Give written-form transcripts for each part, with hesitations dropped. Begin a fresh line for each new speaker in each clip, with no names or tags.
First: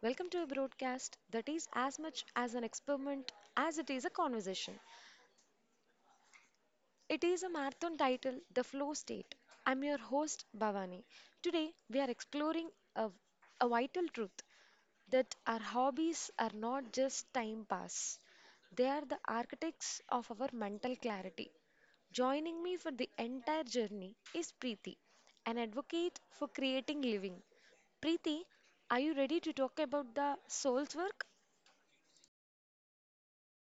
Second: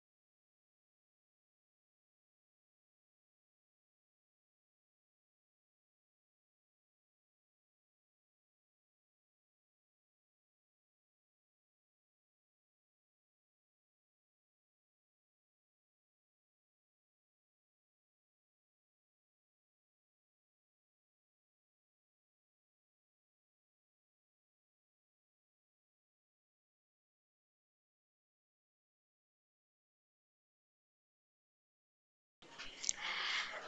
Welcome to a broadcast that is as much as an experiment as it is a conversation. It is a marathon title, The Flow State. I'm your host, Bhavani. Today, we are exploring a, a vital truth that our hobbies are not just time pass, they are the architects of our mental clarity. Joining me for the entire journey is Preeti, an advocate for creating living. Preeti, are you ready to talk about the soul's work?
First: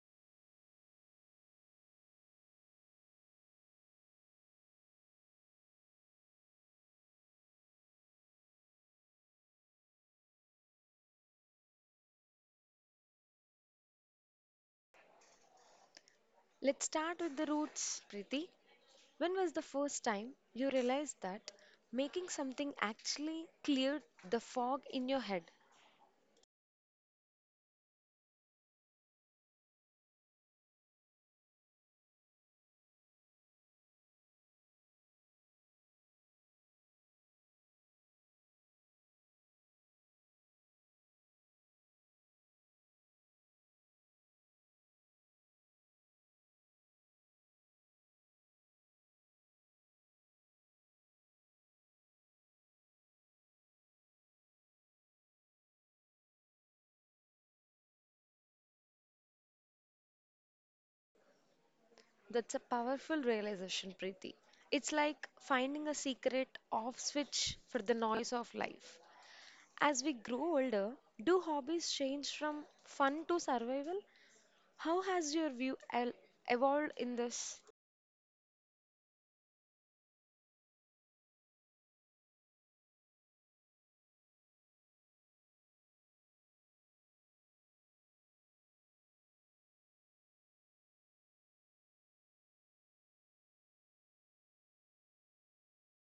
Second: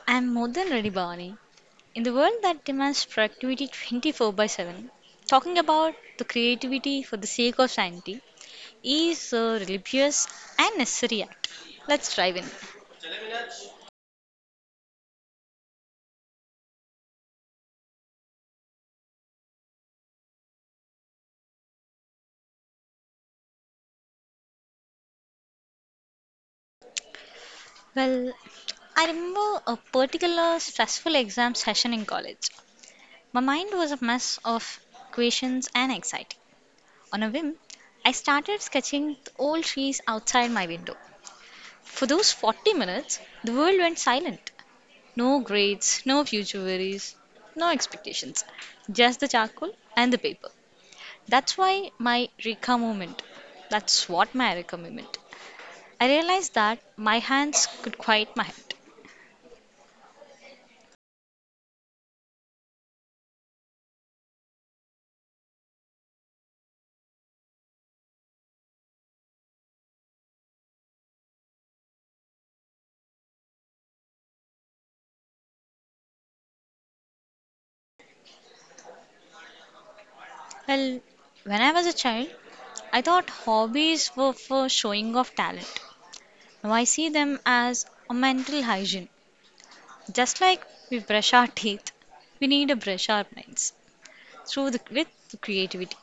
I am more than ready, Barney. In the world that demands productivity 24 by 7, talking about the creativity for the sake of sanity is a religious and necessary act. Let's dive in.
Let's start with the roots, Preeti. When was the first time you realized that making something actually cleared the fog in your head?
Well, I remember a particular stressful exam session in college. My mind was a mess of equations and anxiety. On a whim, I started sketching the old trees outside my window. For those 40 minutes, the world went silent. No grades, no future worries, no expectations. Just the charcoal and the paper. That's why my Rika moment. That's what my Rika moment. I realized that my hands could quiet my head.
That's a powerful realization, Preeti. It's like finding a secret off switch for the noise of life. As we grow older, do hobbies change from fun to survival? How has your evolved in this?
Well, when I was a child, I thought hobbies were for showing off talent. Now I see them as a mental hygiene. Just like we brush our teeth, we need to brush our minds with the creativity.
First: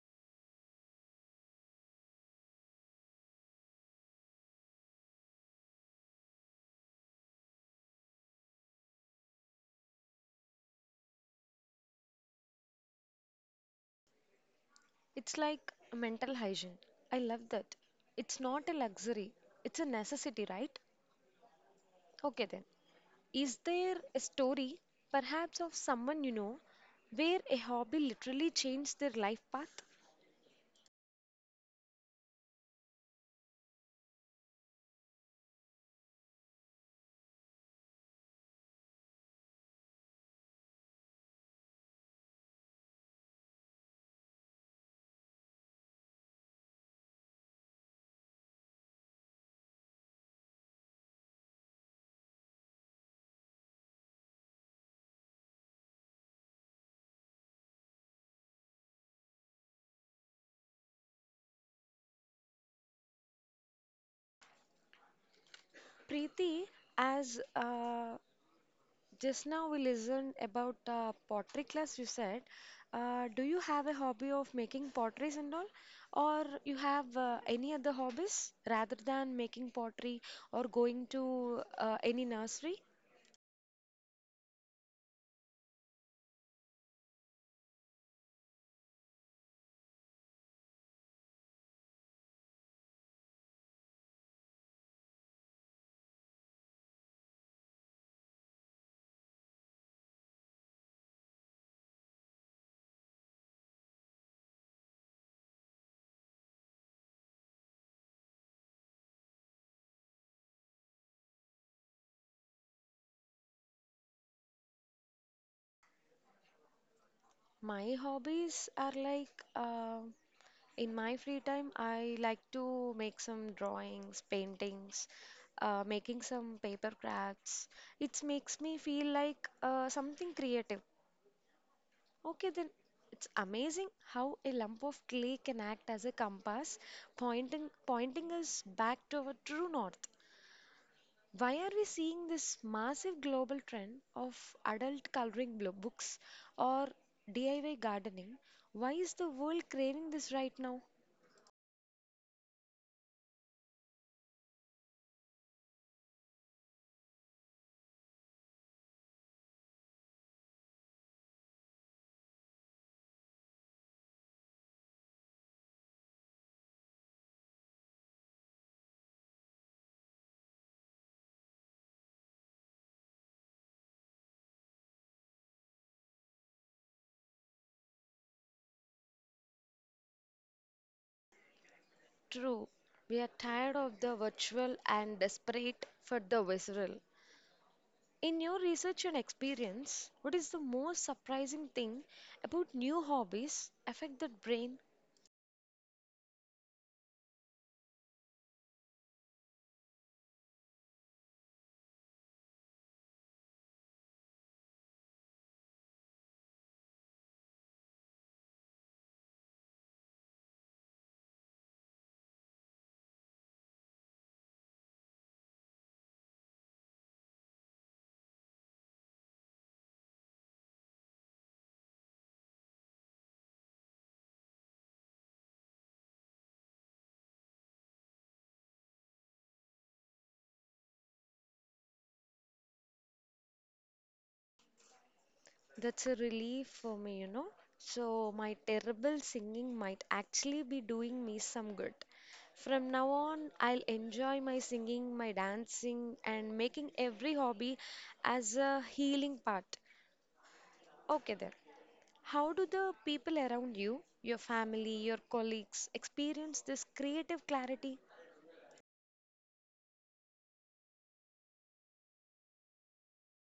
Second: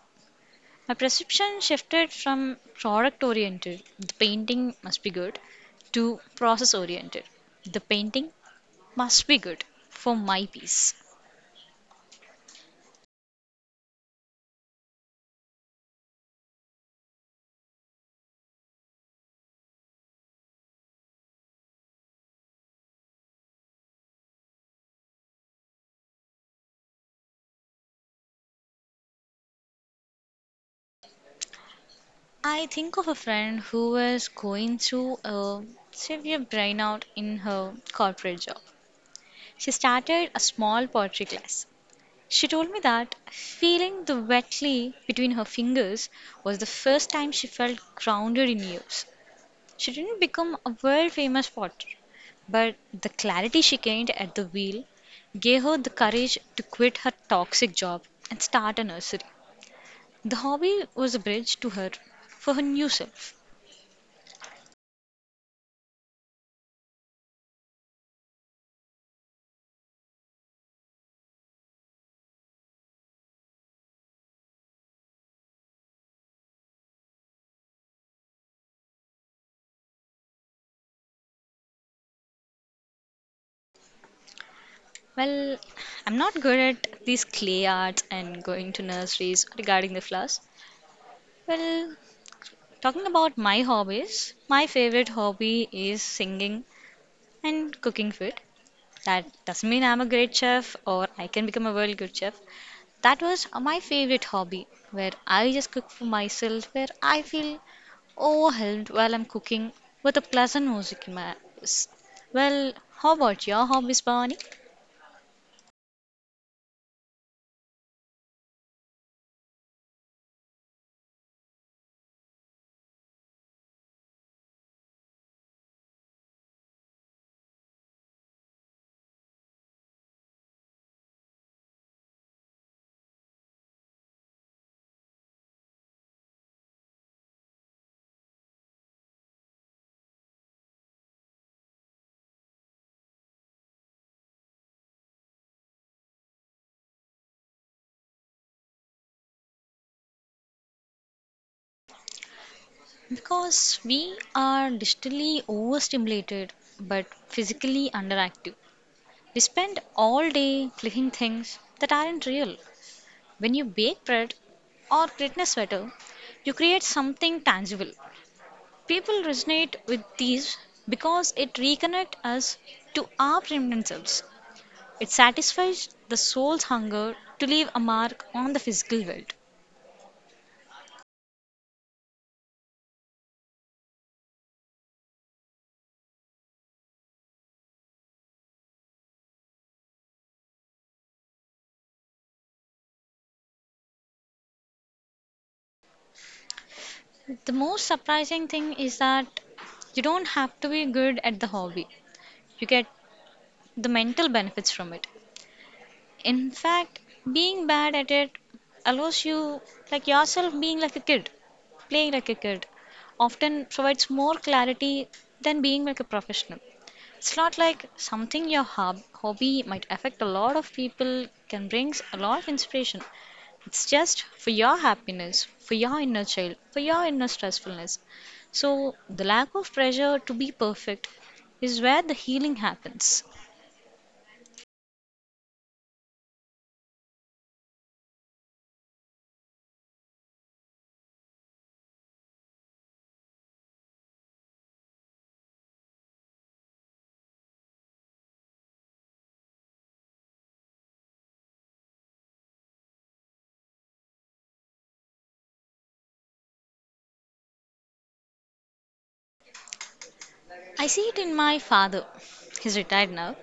My perception shifted from product oriented, the painting must be good, to process oriented, the painting must be good for my piece.
It's like mental hygiene. I love that. It's not a luxury, it's a necessity, right? Okay, then. Is there a story, perhaps of someone you know, where a hobby literally changed their life path?
I think of a friend who was going through a severe burnout in her corporate job. She started a small pottery class. She told me that feeling the wet clay between her fingers was the first time she felt grounded in years. She didn't become a world famous potter, but the clarity she gained at the wheel gave her the courage to quit her toxic job and start a nursery. The hobby was a bridge to her for her new self.
Preeti, as just now we listened about pottery class, you said, do you have a hobby of making potteries and all, or you have any other hobbies rather than making pottery or going to any nursery?
Well, I'm not good at these clay arts and going to nurseries regarding the flowers. Well, talking about my hobbies, my favorite hobby is singing and cooking food. That doesn't mean I'm a great chef or I can become a world good chef. That was my favorite hobby, where I just cook for myself, where I feel overwhelmed while I'm cooking with a pleasant music in my ears. Well, how about your hobbies, Bhavani?
My hobbies are like in my free time, I like to make some drawings, paintings, making some paper crafts. It makes me feel like something creative. Okay, then it's amazing how a lump of clay can act as a compass, pointing us back to our true north. Why are we seeing this massive global trend of adult coloring books or DIY gardening? Why is the world craving this right now?
Because we are digitally overstimulated but physically underactive. We spend all day clicking things that aren't real. When you bake bread or create a sweater, you create something tangible. People resonate with these because it reconnects us to our primitive selves. It satisfies the soul's hunger to leave a mark on the physical world.
True, we are tired of the virtual and desperate for the visceral. In your research and experience, what is the most surprising thing about new hobbies affect the brain?
The most surprising thing is that you don't have to be good at the hobby. You get the mental benefits from it. In fact, being bad at it allows you, like yourself, being like a kid, playing like a kid, often provides more clarity than being like a professional. It's not like something your hobby might affect a lot of people can brings a lot of inspiration. It's just for your happiness, for your inner child, for your inner stressfulness. So the lack of pressure to be perfect is where the healing happens.
That's a relief for me, you know. So, my terrible singing might actually be doing me some good. From now on, I'll enjoy my singing, my dancing, and making every hobby as a healing part. Okay, then. How do the people around you, your family, your colleagues, experience this creative clarity?
I see it in my father. He's retired now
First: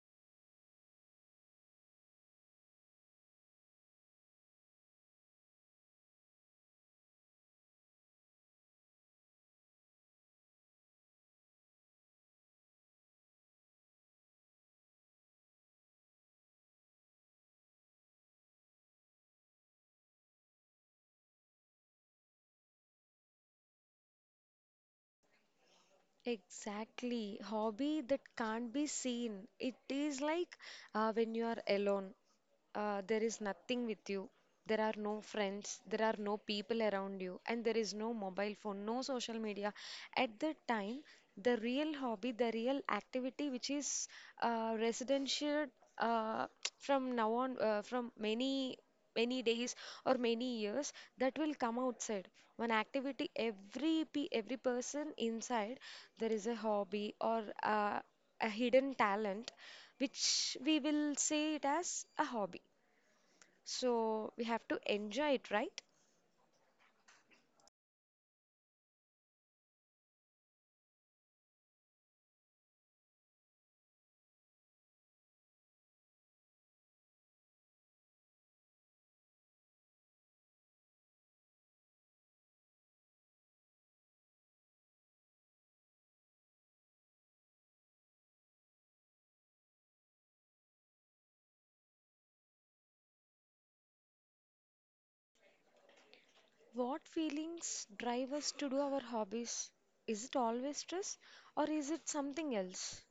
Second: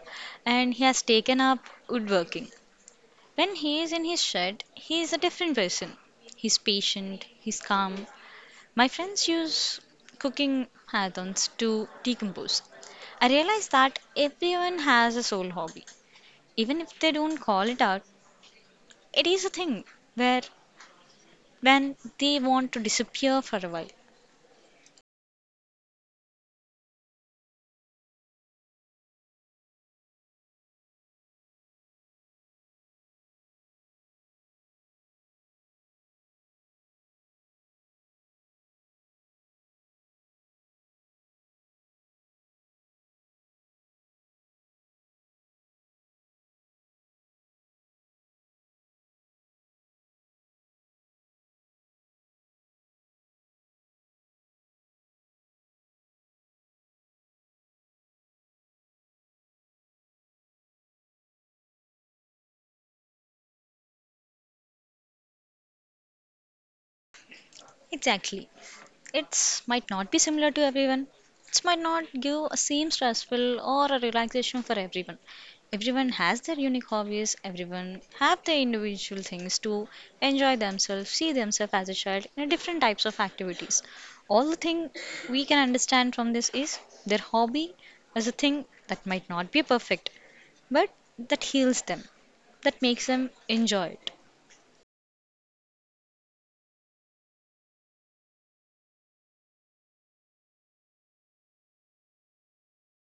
and he has taken up woodworking. When he is in his shed, he is a different person. He's patient, he's calm. My friends use cooking marathons to decompose. I realize that everyone has a soul hobby. Even if they don't call it out, it is a thing where when they want to disappear for a while.
Exactly. Hobby that can't be seen. It is like when you are alone, there is nothing with you. There are no friends, there are no people around you, and there is no mobile phone, no social media. At that time, the real hobby, the real activity, which is residential uh, from now on, from many days or many years that will come outside one activity every person inside there is a hobby or a hidden talent which we will say it as a hobby, so we have to enjoy it, right?
Exactly. It's might not be similar to everyone. It might not give a same stressful or a relaxation for everyone. Everyone has their unique hobbies. Everyone have their individual things to enjoy themselves, see themselves as a child in a different types of activities. All the thing we can understand from this is their hobby is a thing that might not be perfect, but that heals them, that makes them enjoy it.
What feelings drive us to do our hobbies? Is it always stress or is it something else?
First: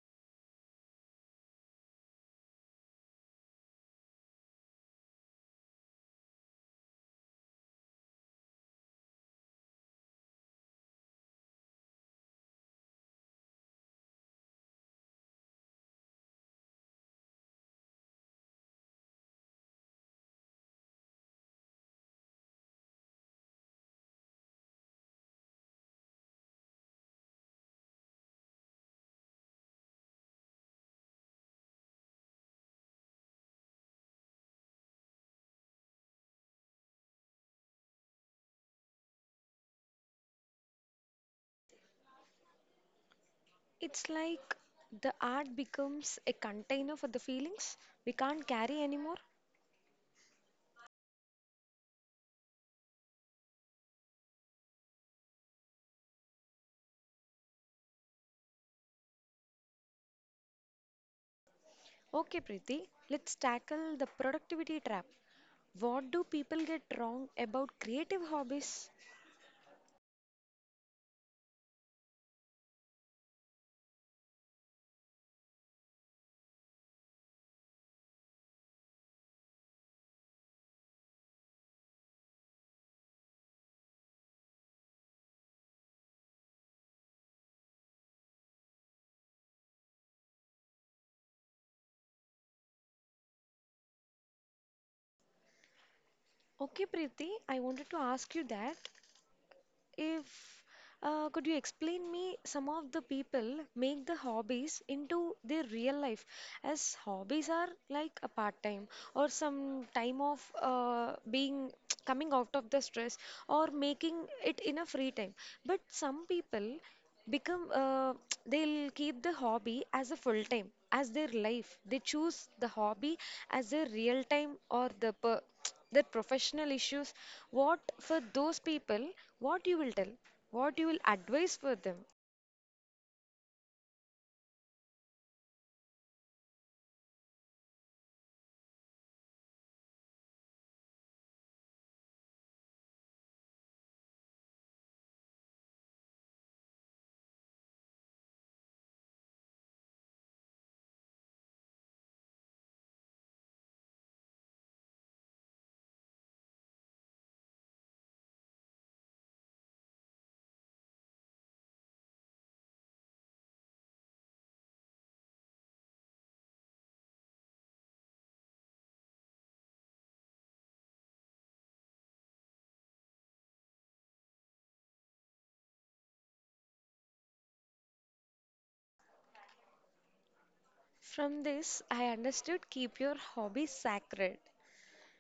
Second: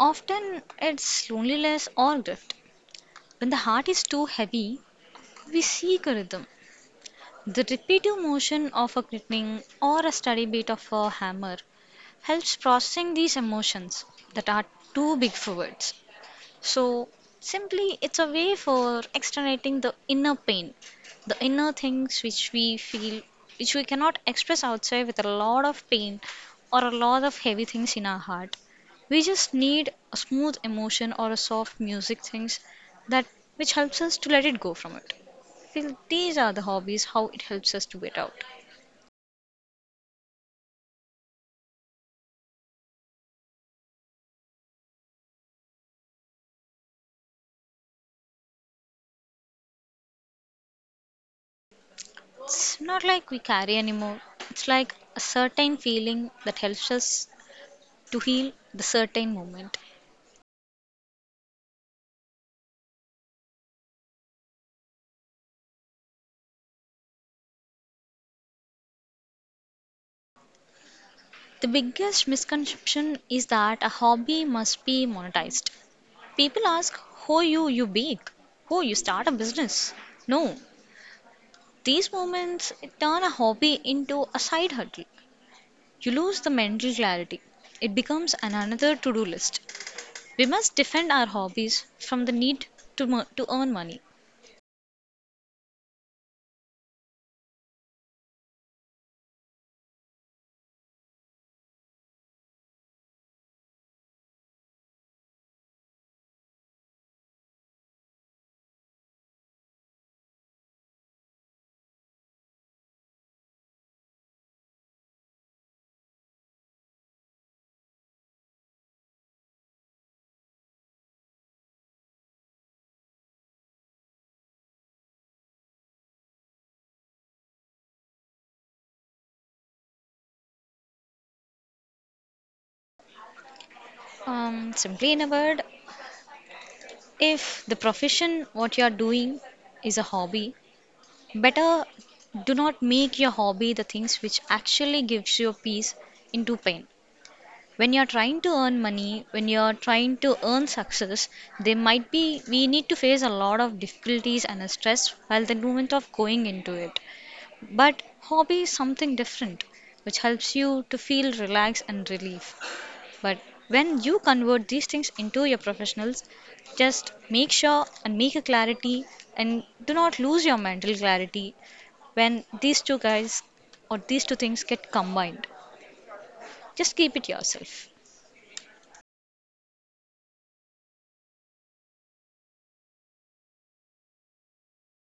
Often it's loneliness or drift. When the heart is too heavy, we seek a rhythm. The repetitive motion of a knitting or a steady beat of a hammer helps processing these emotions that are too big for words. So, simply, it's a way for externating the inner pain, the inner things which we feel, which we cannot express outside with a lot of pain or a lot of heavy things in our heart. We just need a smooth emotion or a soft music things that which helps us to let it go from it feel these are the hobbies, how it helps us to get out.
It's like the art becomes a container for the feelings we can't carry anymore.
It's not like we carry anymore, it's like a certain feeling that helps us to heal the certain moment.
Okay, Preeti, let's tackle the productivity trap. What do people get wrong about creative hobbies?
The biggest misconception is that a hobby must be monetized. People ask, "How you, you bake? Oh, you start a business?" No, these moments turn a hobby into a side hustle. You lose the mental clarity. It becomes an another to do list. We must defend our hobbies from the need to earn money.
Okay, Preeti, I wanted to ask you that. If could you explain me some of the people make the hobbies into their real life as hobbies are like a part time or some time of being coming out of the stress or making it in a free time. But some people become they'll keep the hobby as a full time as their life. They choose the hobby as their real time or the per that professional issues, what for those people, what you will tell, what you will advise for them?
Simply in a word, if the profession what you are doing is a hobby, better do not make your hobby the things which actually gives you peace into pain. When you are trying to earn money, when you are trying to earn success, they might be we need to face a lot of difficulties and a stress while the moment of going into it. But hobby is something different, which helps you to feel relaxed and relief. But when you convert these things into your professionals, just make sure and make a clarity and do not lose your mental clarity when these two guys or these two things get combined. Just keep it yourself.
From this, I understood, keep your hobby sacred.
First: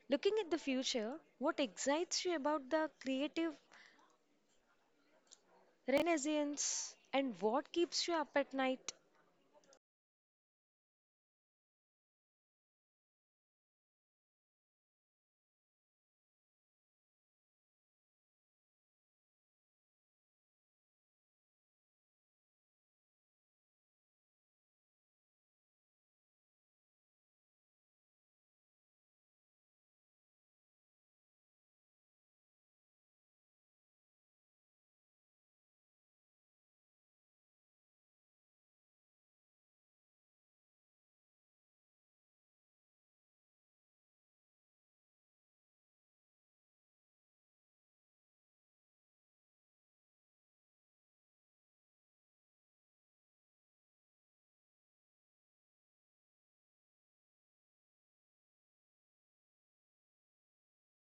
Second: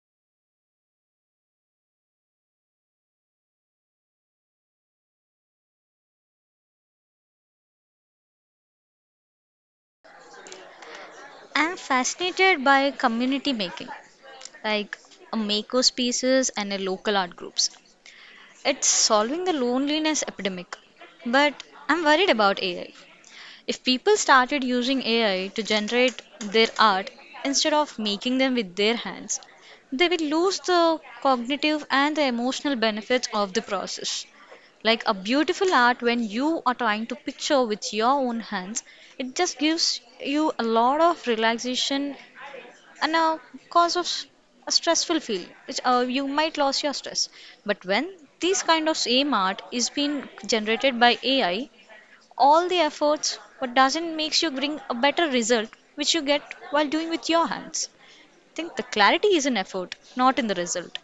Looking at the future, what excites you about the creative renaissance and what keeps you up at night?
I'm fascinated by community making, like a maker spaces and a local art groups. It's solving the loneliness epidemic. But I'm worried about AI. If people started using AI to generate their art instead of making them with their hands, they will lose the cognitive and the emotional benefits of the process. Like a beautiful art, when you are trying to picture with your own hands, it just gives you a lot of relaxation and a cause of s- a stressful feel, which you might lose your stress. But when this kind of same art is being generated by AI, all the efforts, what doesn't makes you bring a better result, which you get while doing with your hands. I think the clarity is in effort, not in the result.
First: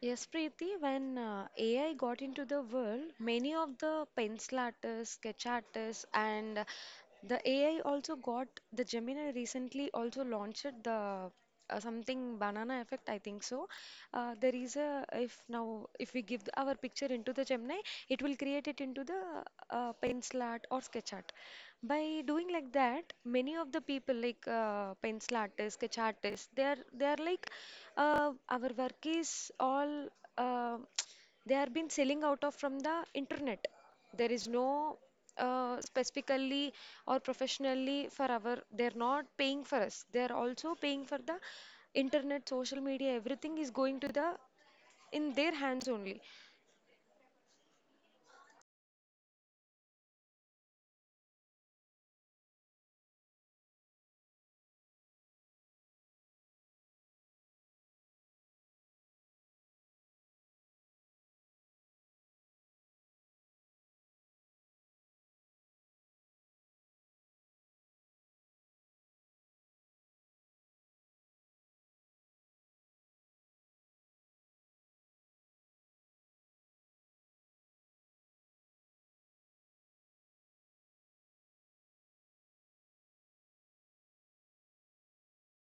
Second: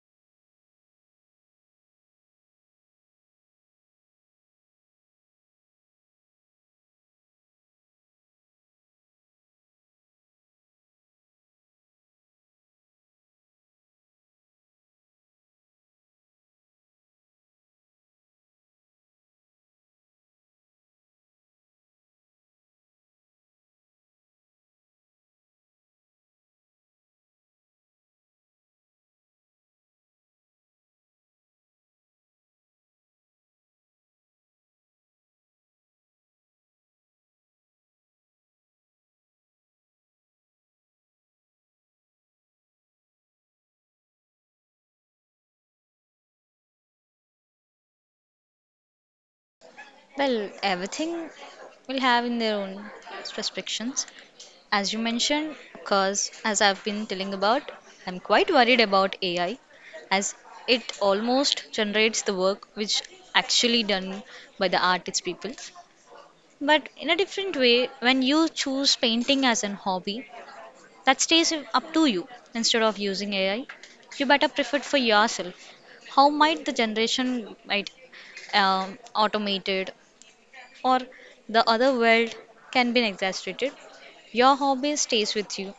Yes, Preeti, when AI got into the world, many of the pencil artists, sketch artists, and the AI also got the Gemini recently also launched the something banana effect, I think so. There is a if now if we give our picture into the Gemini, it will create it into the pencil art or sketch art. By doing like that, many of the people like pencil artists sketch artists they are like our work is all uh, they are been selling out of from the internet, there is no specifically or professionally for our, they're not paying for us, they're also paying for the internet social media, everything is going to the in their hands only.
Well, everything will have in their own restrictions. As you mentioned, because as I've been telling about, I'm quite worried about AI, as it almost generates the work which actually done by the artist people. But in a different way, when you choose painting as an hobby, that stays up to you. Instead of using AI, you better prefer it for yourself. How might the generation might automated or the other world can be exaggerated? Your hobby stays with you.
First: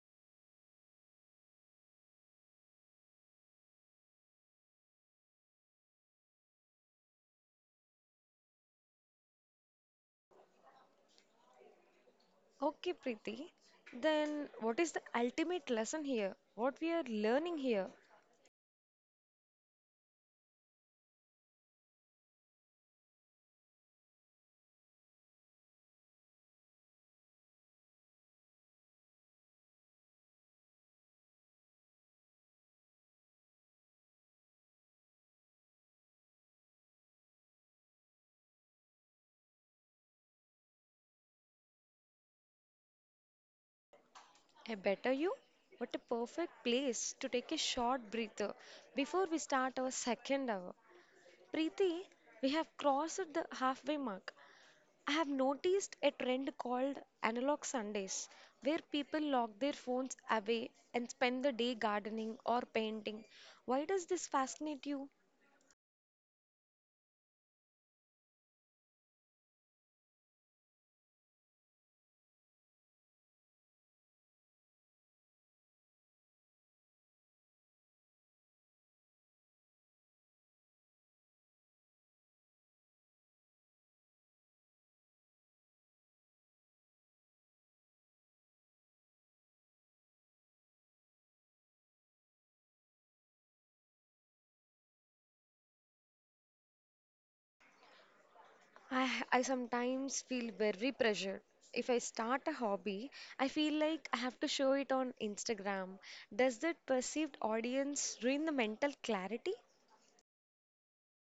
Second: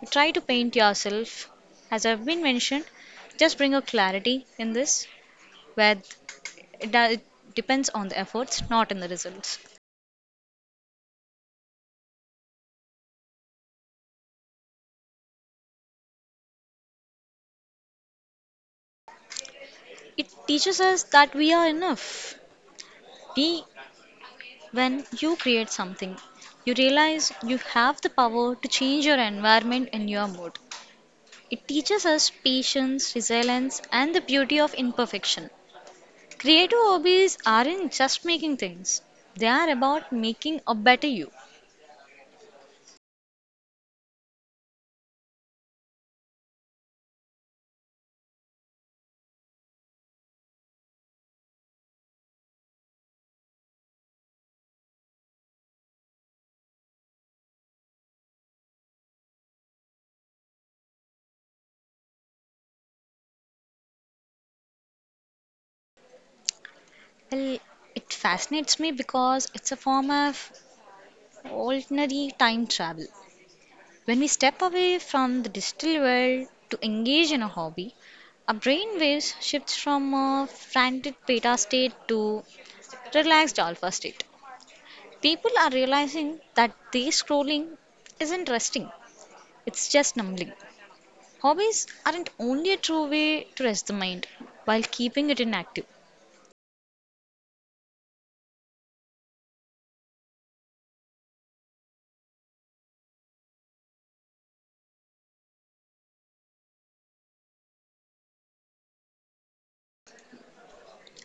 You try to paint yourself, as I've been mentioned. Just bring a clarity in this, where it depends on the efforts, not in the results.
Okay, Preeti. Then what is the ultimate lesson here? What we are learning here?
It teaches us that we are enough. We When you create something, you realize you have the power to change your environment and your mood. It teaches us patience, resilience, and the beauty of imperfection. Creative hobbies aren't just making things, they are about making a better you.
A better you? What a perfect place to take a short breather before we start our second hour. Preeti, we have crossed the halfway mark. I have noticed a trend called analog Sundays, where people lock their phones away and spend the day gardening or painting. Why does this fascinate you?
Well, it fascinates me because it's a form of ordinary time travel. When we step away from the digital world to engage in a hobby, our brain waves shifts from a frantic beta state to relaxed alpha state. People are realizing that these scrolling isn't resting, it's just numbing. Hobbies aren't only a true way to rest the mind while keeping it inactive.
I sometimes feel very pressured. If I start a hobby, I feel like I have to show it on Instagram. Does that perceived audience ruin the mental clarity?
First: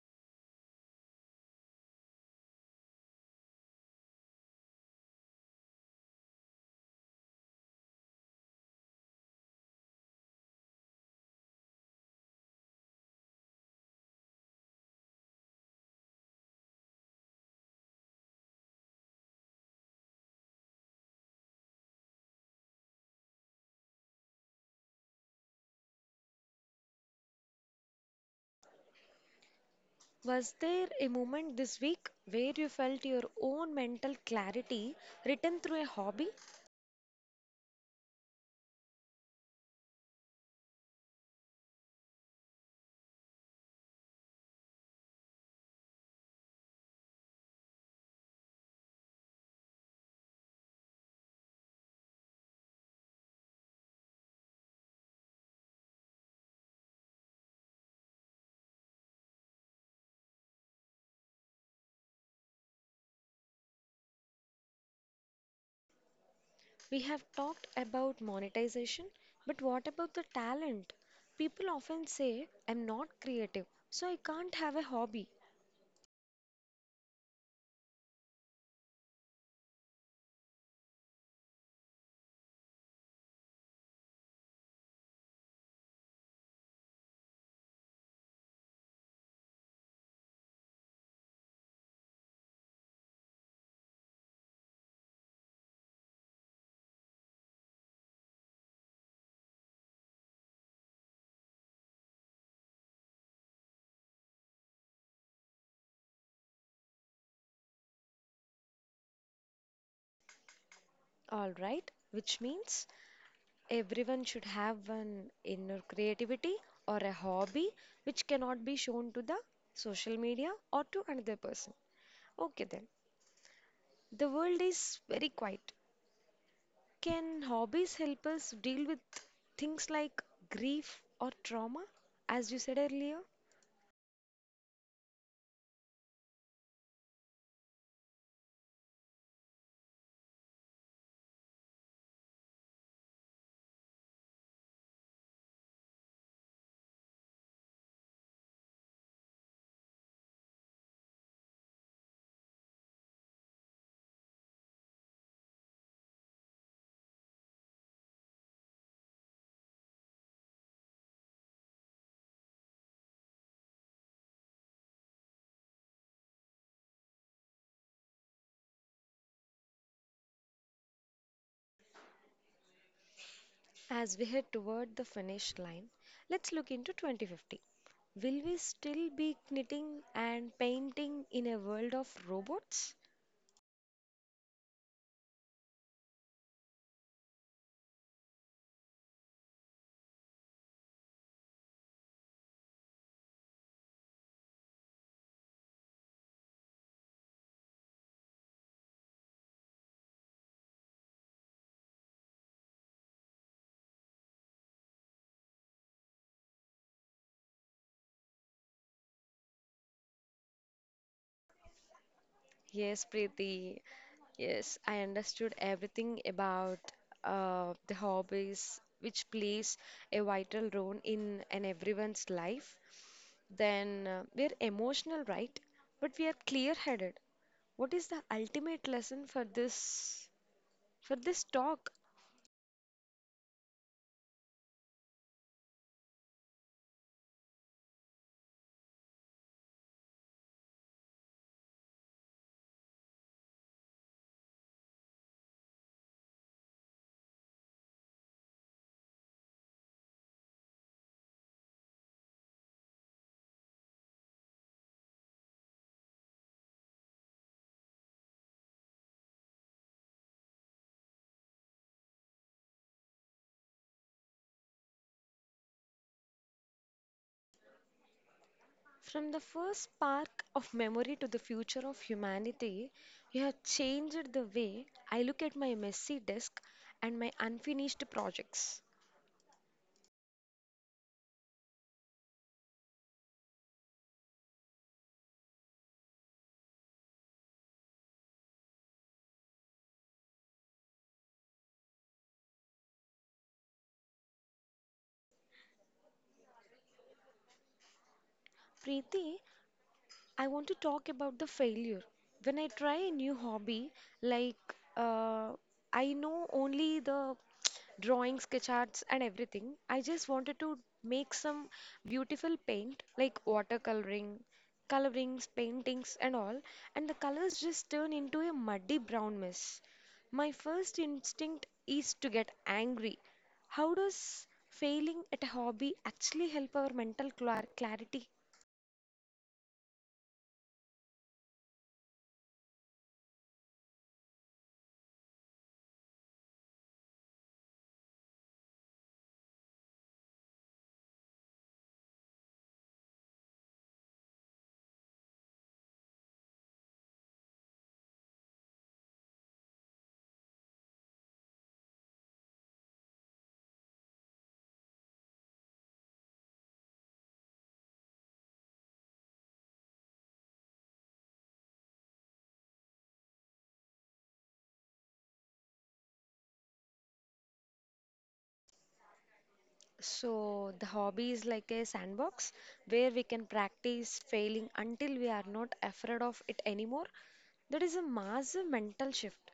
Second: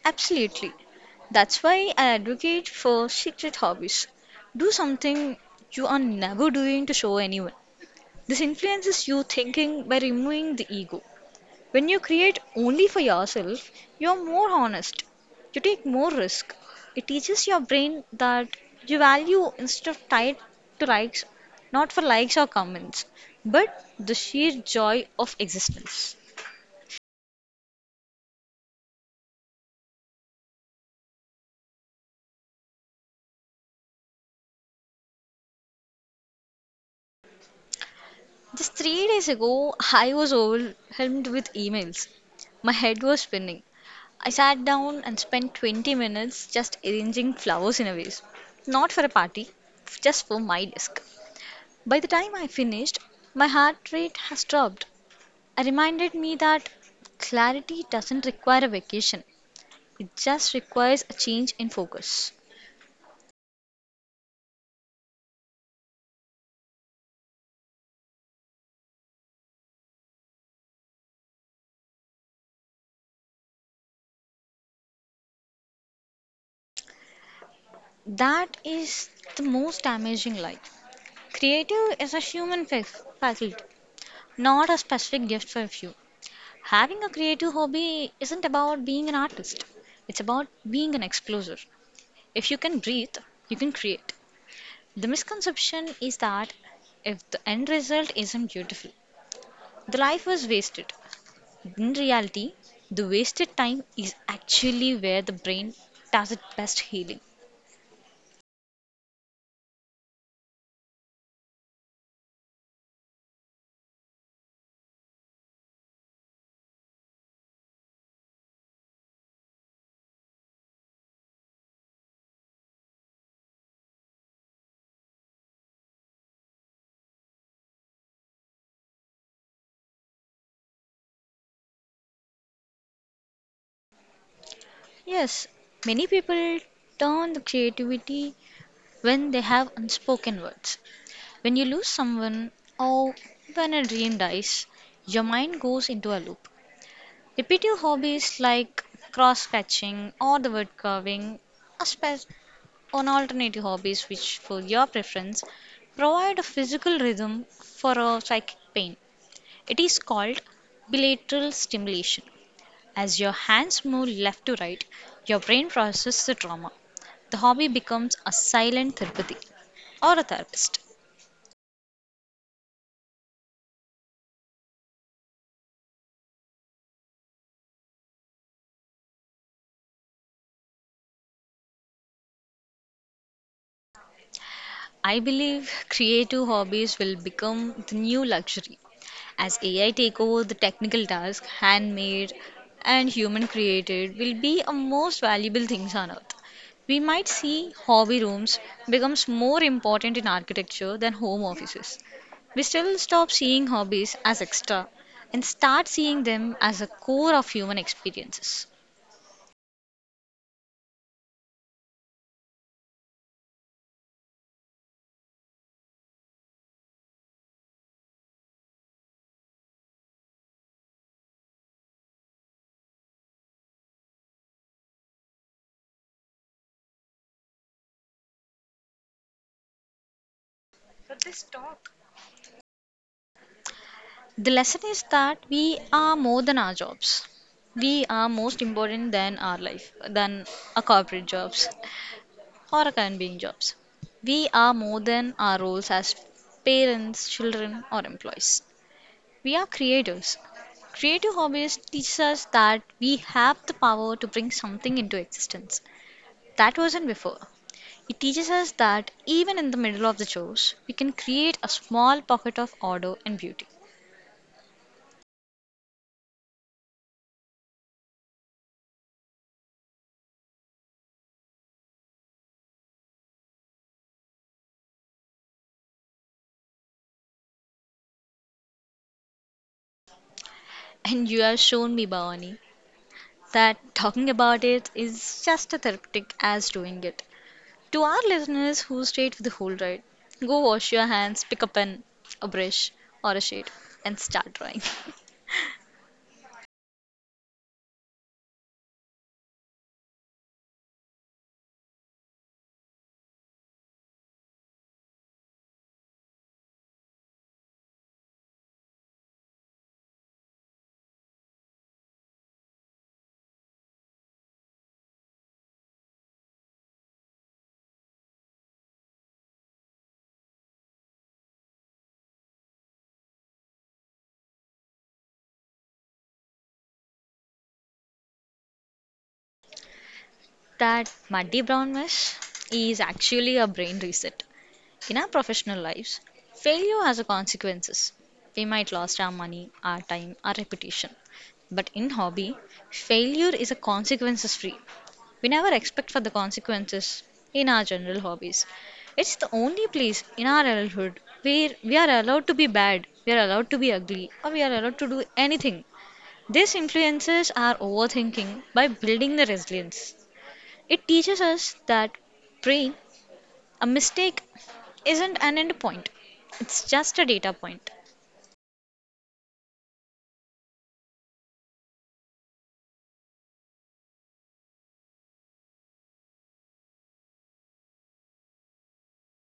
Absolutely. That's why I advocate for secret hobbies. Do something you are never doing to show anyone. This influences your thinking by removing the ego. When you create only for yourself, you are more honest. You take more risk. It teaches your brain that you value instead of tied to likes, not for likes or comments, but the sheer joy of existence.
Was there a moment this week where you felt your own mental clarity written through a hobby?
Just 3 days ago, I was overwhelmed with emails. My head was spinning. I sat down and spent 20 minutes just arranging flowers in a vase. Not for a party, just for my desk. By the time I finished, my heart rate has dropped. I reminded me that clarity doesn't require a vacation, it just requires a change in focus.
We have talked about monetization, but what about the talent? People often say, I'm not creative, so I can't have a hobby.
That is the most damaging lie. Creative is a human faculty, not a specific gift for a few. Having a creative hobby isn't about being an artist, it's about being an explorer. If you can breathe, you can create. The misconception is that if the end result isn't beautiful, the life was wasted. In reality, the wasted time is actually where the brain does its best healing.
All right, which means everyone should have an inner creativity or a hobby which cannot be shown to the social media or to another person. Okay, then. The world is very quiet. Can hobbies help us deal with things like grief or trauma? As you said earlier,
Yes, many people turn the creativity when they have unspoken words. When you lose someone or when a dream dies, your mind goes into a loop. Repetitive hobbies like cross patching or the word carving are spe- on alternative hobbies which for your preference provide a physical rhythm for a psychic pain. It is called bilateral stimulation. As your hands move left to right, your brain processes the trauma. The hobby becomes a silent therapy or a therapist.
as we head toward the finish line, let's look into 2050. Will we still be knitting and painting in a world of robots?
I believe creative hobbies will become the new luxury as AI take over the technical task, handmade and human created will be a most valuable things on earth. We might see hobby rooms becomes more important in architecture than home offices. We still stop seeing hobbies as extra and start seeing them as a core of human experiences.
Yes, Preeti. Yes, I understood everything about the hobbies which plays a vital role in everyone's life. Then we're emotional, right? But we are clear-headed. What is the ultimate lesson for this talk?
The lesson is that we are more than our jobs. We are most important than our life, than our corporate jobs or our current being jobs. We are more than our roles as parents, children, or employees. We are creators. Creative hobbies teach us that we have the power to bring something into existence that wasn't before. It teaches us that even in the middle of the chores, we can create a small pocket of order and beauty.
From the first spark of memory to the future of humanity, you have changed the way I look at my messy desk and my unfinished projects.
And you have shown me, Bhavani, that talking about it is just as therapeutic as doing it. To our listeners who stayed for the whole ride, go wash your hands, pick a pen, a brush, or a shade, and start drawing.
Preeti, I want to talk about the failure. When I try a new hobby, like I know only the drawing, sketch arts, and everything, I just wanted to make some beautiful paint, like watercoloring, colorings, paintings, and all, and the colors just turn into a muddy brown mess. My first instinct is to get angry. How does failing at a hobby actually help our mental clarity?
That muddy brown mesh is actually a brain reset. In our professional lives, failure has a consequences. We might lost our money, our time, our reputation. But in hobby, failure is a consequences free. We never expect for the consequences in our general hobbies. It's the only place in our adulthood where we are allowed to be bad, we are allowed to be ugly, or we are allowed to do anything. This influences our overthinking by building the resilience. It teaches us that brain, a mistake isn't an end point. It's just a data point.
So the hobby is like a sandbox where we can practice failing until we are not afraid of it anymore. That is a massive mental shift.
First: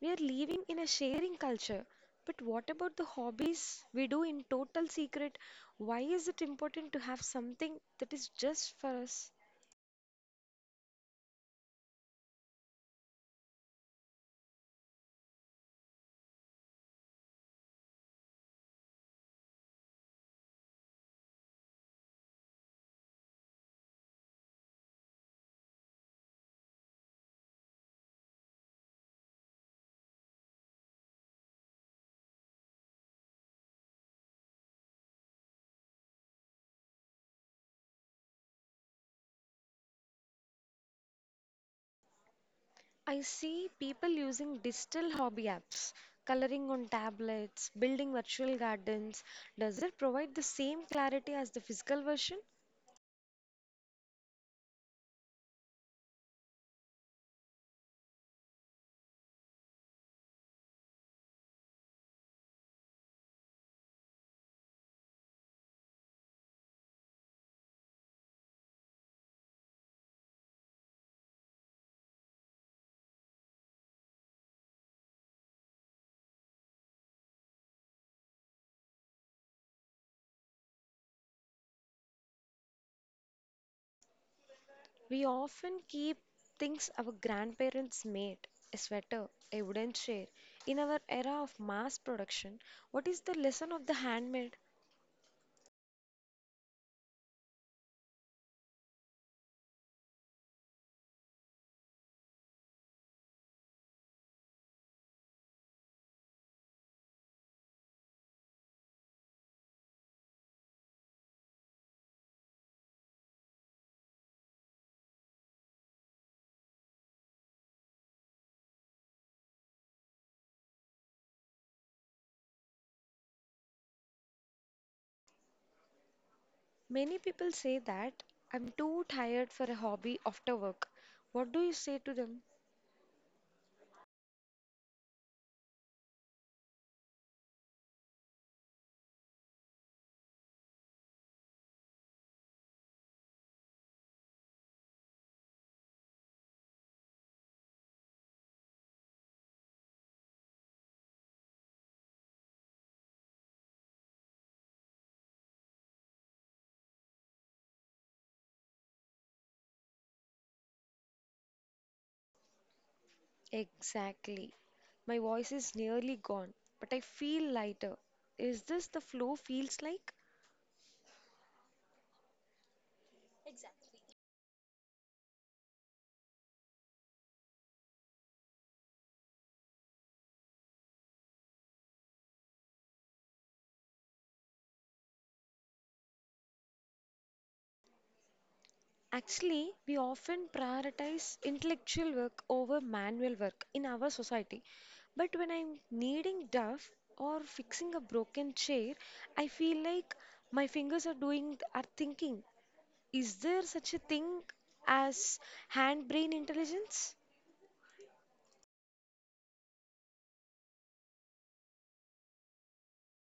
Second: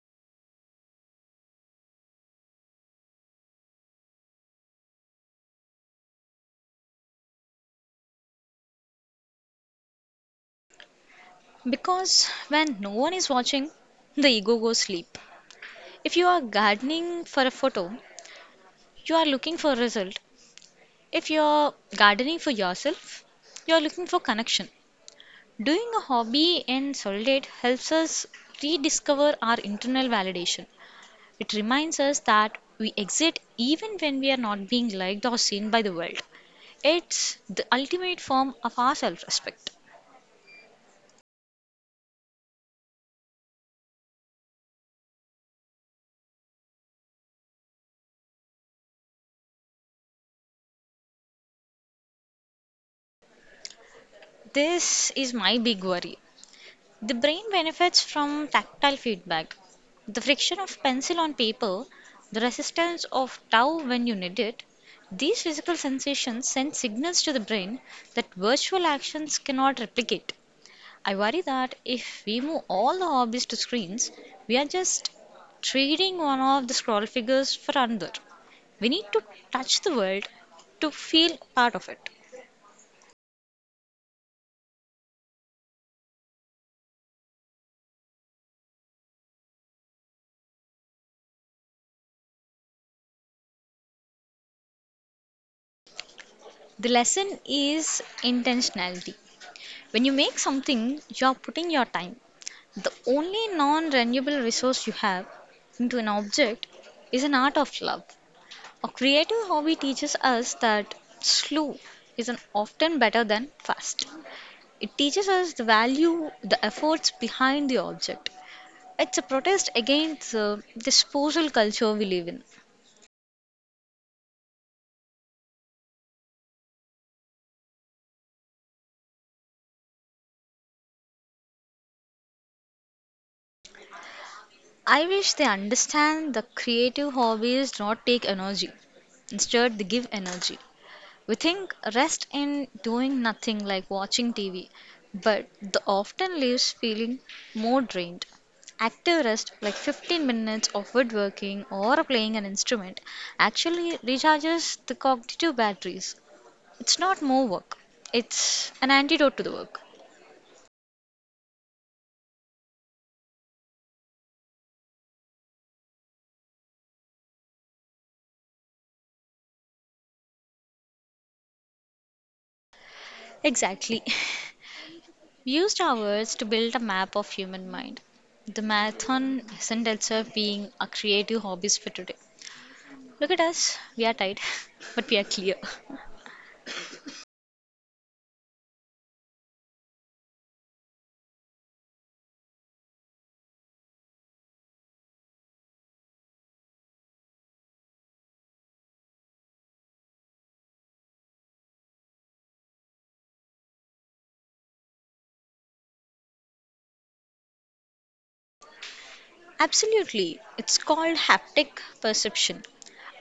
We are living in a sharing culture. But what about the hobbies we do in total secret? Why is it important to have something that is just for us?
Because when no one is watching, the ego goes sleep. If you are gardening for a photo, you are looking for a result. If you're gardening for yourself, you're looking for connection. Doing a hobby in solitude helps us rediscover our internal validation. It reminds us that we exist even when we are not being liked or seen by the world. It's the ultimate form of our self respect.
I see people using digital hobby apps, coloring on tablets, building virtual gardens. Does it provide the same clarity as the physical version?
This is my big worry. The brain benefits from tactile feedback. The friction of pencil on paper, the resistance of tau when you need it, these physical sensations send signals to the brain that virtual actions cannot replicate. I worry that if we move all the hobbies to screens, we are just trading one of the scroll figures for another. We need to touch the world to feel part of it.
We often keep things our grandparents made, a sweater, a wooden chair. In our era of mass production, what is the lesson of the handmade?
The lesson is intentionality. When you make something, you are putting your time, the only non renewable resource you have into an object is an art of love. A creative hobby teaches us that slow is an often better than fast. It teaches us the value, the efforts behind the object. It's a protest against the disposal culture we live in.
Many people say that I'm too tired for a hobby after work. What do you say to them?
I wish they understand the creative hobbies do not take energy. Instead, they give energy. We think rest in doing nothing like watching TV, but the often leaves feeling more drained. Active rest, like 15 minutes of woodworking or playing an instrument, actually recharges the cognitive batteries. It's not more work, it's an antidote to the work.
Exactly. My voice is nearly gone, but I feel lighter. Is this the flow feels like?
Exactly. We used our words to build a map of human mind. The marathon isn't itself being a creative hobbies for today. Look at us, we are tired, but we are clear.
Actually, we often prioritize intellectual work over manual work in our society. But when I'm kneading duff or fixing a broken chair, I feel like my fingers are doing are thinking. Is there such a thing as hand brain intelligence?
Absolutely. It's called haptic perception.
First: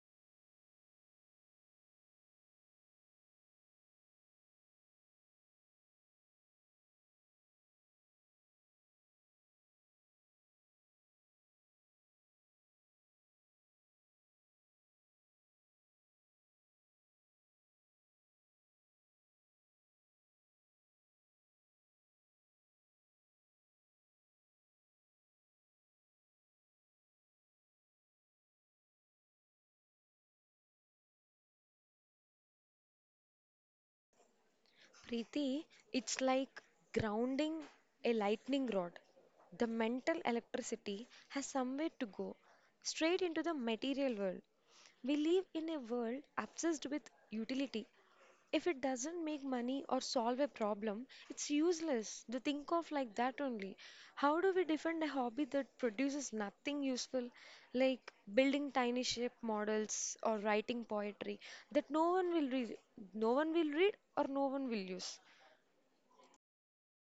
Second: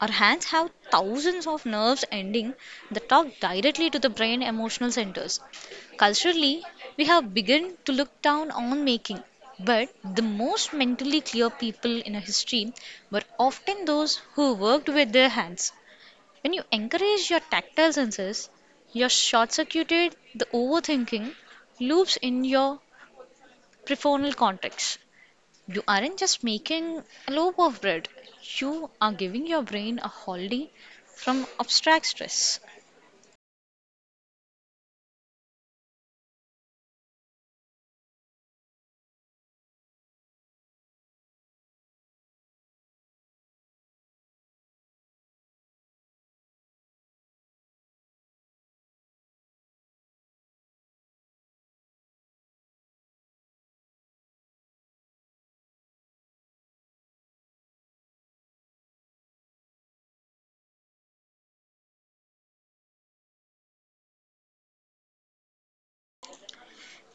Our hands have thousands of nerves ending that talk directly to the brain emotional centers. Culturally, we have begun to look down on making, but the most mentally clear people in our history were often those who worked with their hands. When you encourage your tactile senses, you're short circuited the overthinking loops in your prefrontal cortex. You aren't just making a loaf of bread, you are giving your brain a holiday from abstract stress.
Preeti, it's like grounding a lightning rod. The mental electricity has somewhere to go, straight into the material world. We live in a world obsessed with utility. If it doesn't make money or solve a problem, it's useless to think of like that only. How do we defend a hobby that produces nothing useful, like building tiny shape models or writing poetry that no one will read, or no one will use?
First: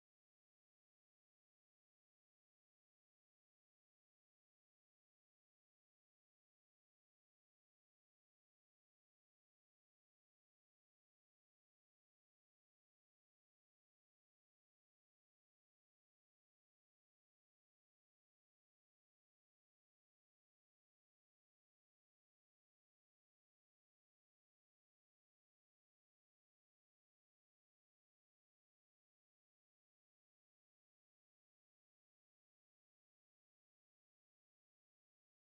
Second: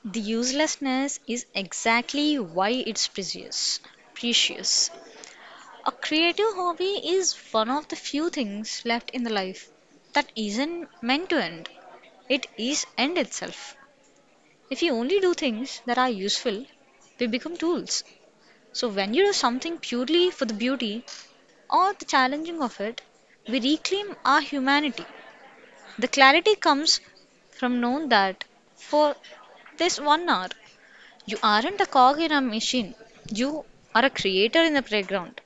The uselessness is exactly why it's precious. Precious. A creative hobby is one of the few things left in the life that isn't meant to end. It is end itself. If you only do things that are useful, they become tools. So when you do something purely for the beauty, or the challenging of it, we reclaim our humanity. The clarity comes from knowing that for this 1 hour, you aren't a cog in a machine, you are a creator in the playground.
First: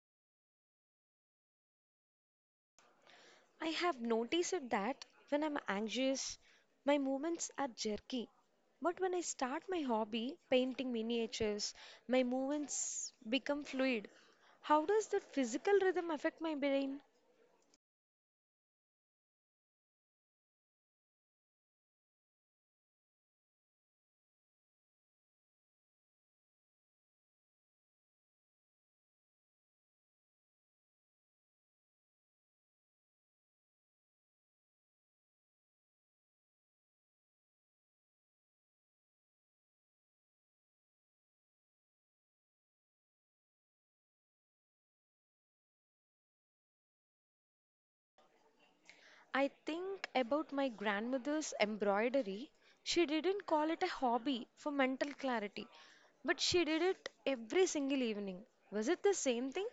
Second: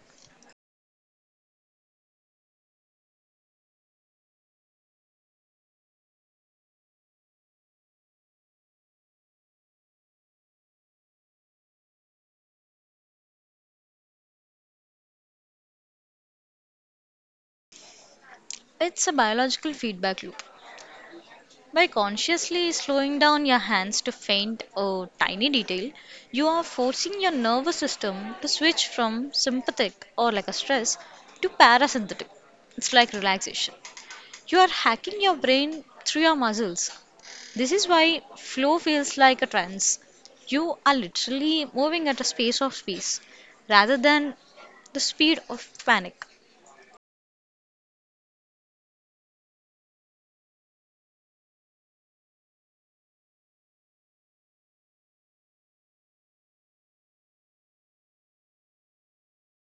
I have noticed it that when I'm anxious, my movements are jerky. But when I start my hobby, painting miniatures, my movements become fluid. How does that physical rhythm affect my brain?
It's a biological feedback loop. By consciously slowing down your hands to faint a tiny detail, you are forcing your nervous system to switch from sympathetic or like a stress to parasympathetic. It's like relaxation. You are hacking your brain through your muscles. This is why flow feels like a trance. You are literally moving at a space of space rather than the speed of panic.
I think about my grandmother's embroidery. She didn't call it a hobby for mental clarity, but she did it every single evening. Was it the same thing?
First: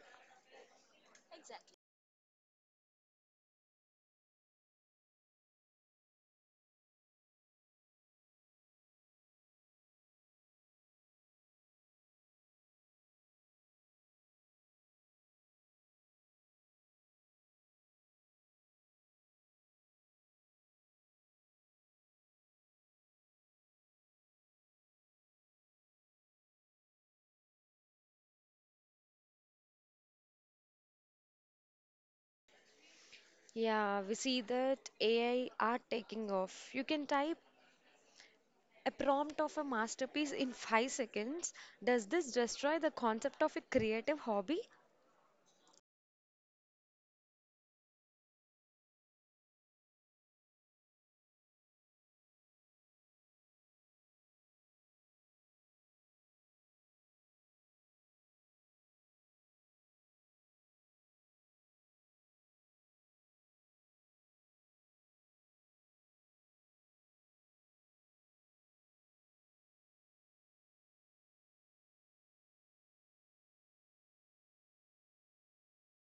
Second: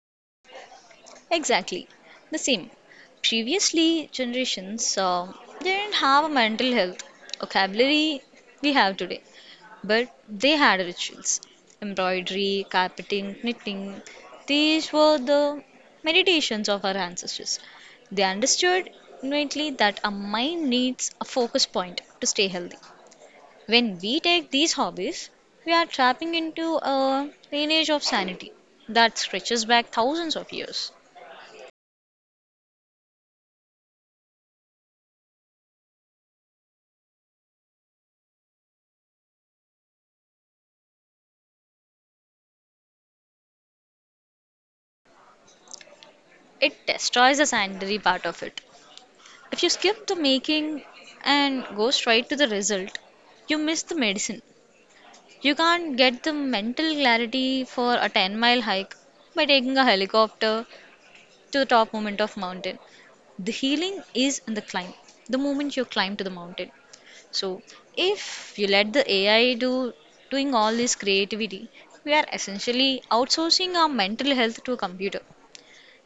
Exactly the same. Previously, generations didn't have a mental health vocabulary we have today. But they had rituals embroidery, carpeting, knitting. These were the meditations of our ancestors. They understood innately that our mind needs a focus point to stay healthy. When we take these hobbies, we are tapping into a lineage of sanity that stretches back thousands of years.
Yeah, we see that AI are taking off. You can type a prompt of a masterpiece in 5 seconds. Does this destroy the concept of a creative hobby?
It destroys the sanitary part of it. If you skip the making and go straight to the result, you miss the medicine. You can't get the mental clarity for a 10-mile hike by taking a helicopter to the top moment of mountain. The healing is in the climb, the moment you climb to the mountain. So if you let the AI do doing all this creativity, we are essentially outsourcing our mental health to a computer.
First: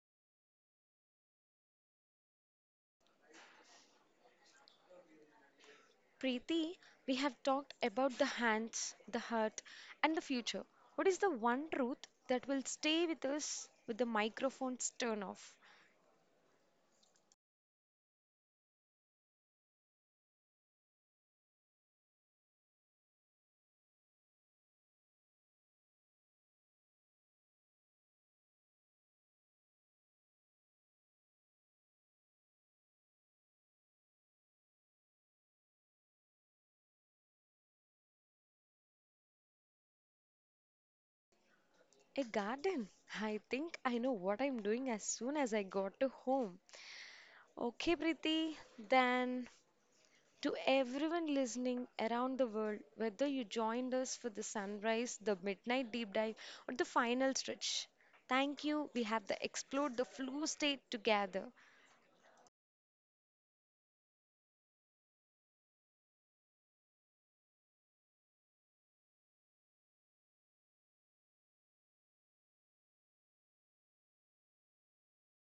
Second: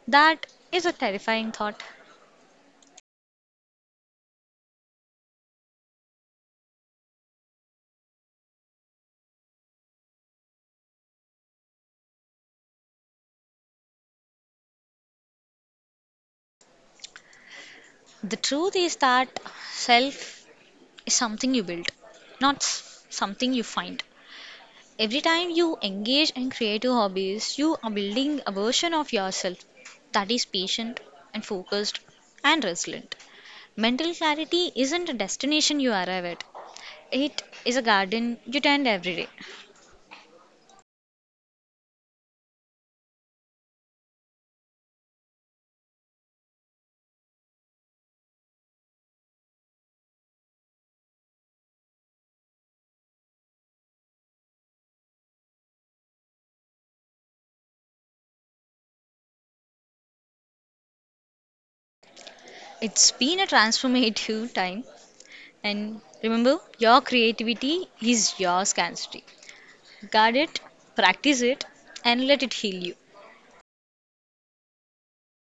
That is a terrifying thought.
Preeti, we have talked about the hands, the heart, and the future. What is the one truth that will stay with us with the microphone's turn off?
The truth is that self is something you build, not something you find. Every time you engage in creative hobbies, you are building a version of yourself that is patient and focused and resilient. Mental clarity isn't a destination you arrive at, it is a garden you tend every day.
A garden. I think I know what I'm doing as soon as I got to home. Okay, Preeti, then, to everyone listening around the world, whether you joined us for the sunrise, the midnight deep dive, or the final stretch, thank you. We have the explored the flu state together.
It's been a transformative time, and remember, your creativity is your scarcity. Guard it, practice it, and let it heal you.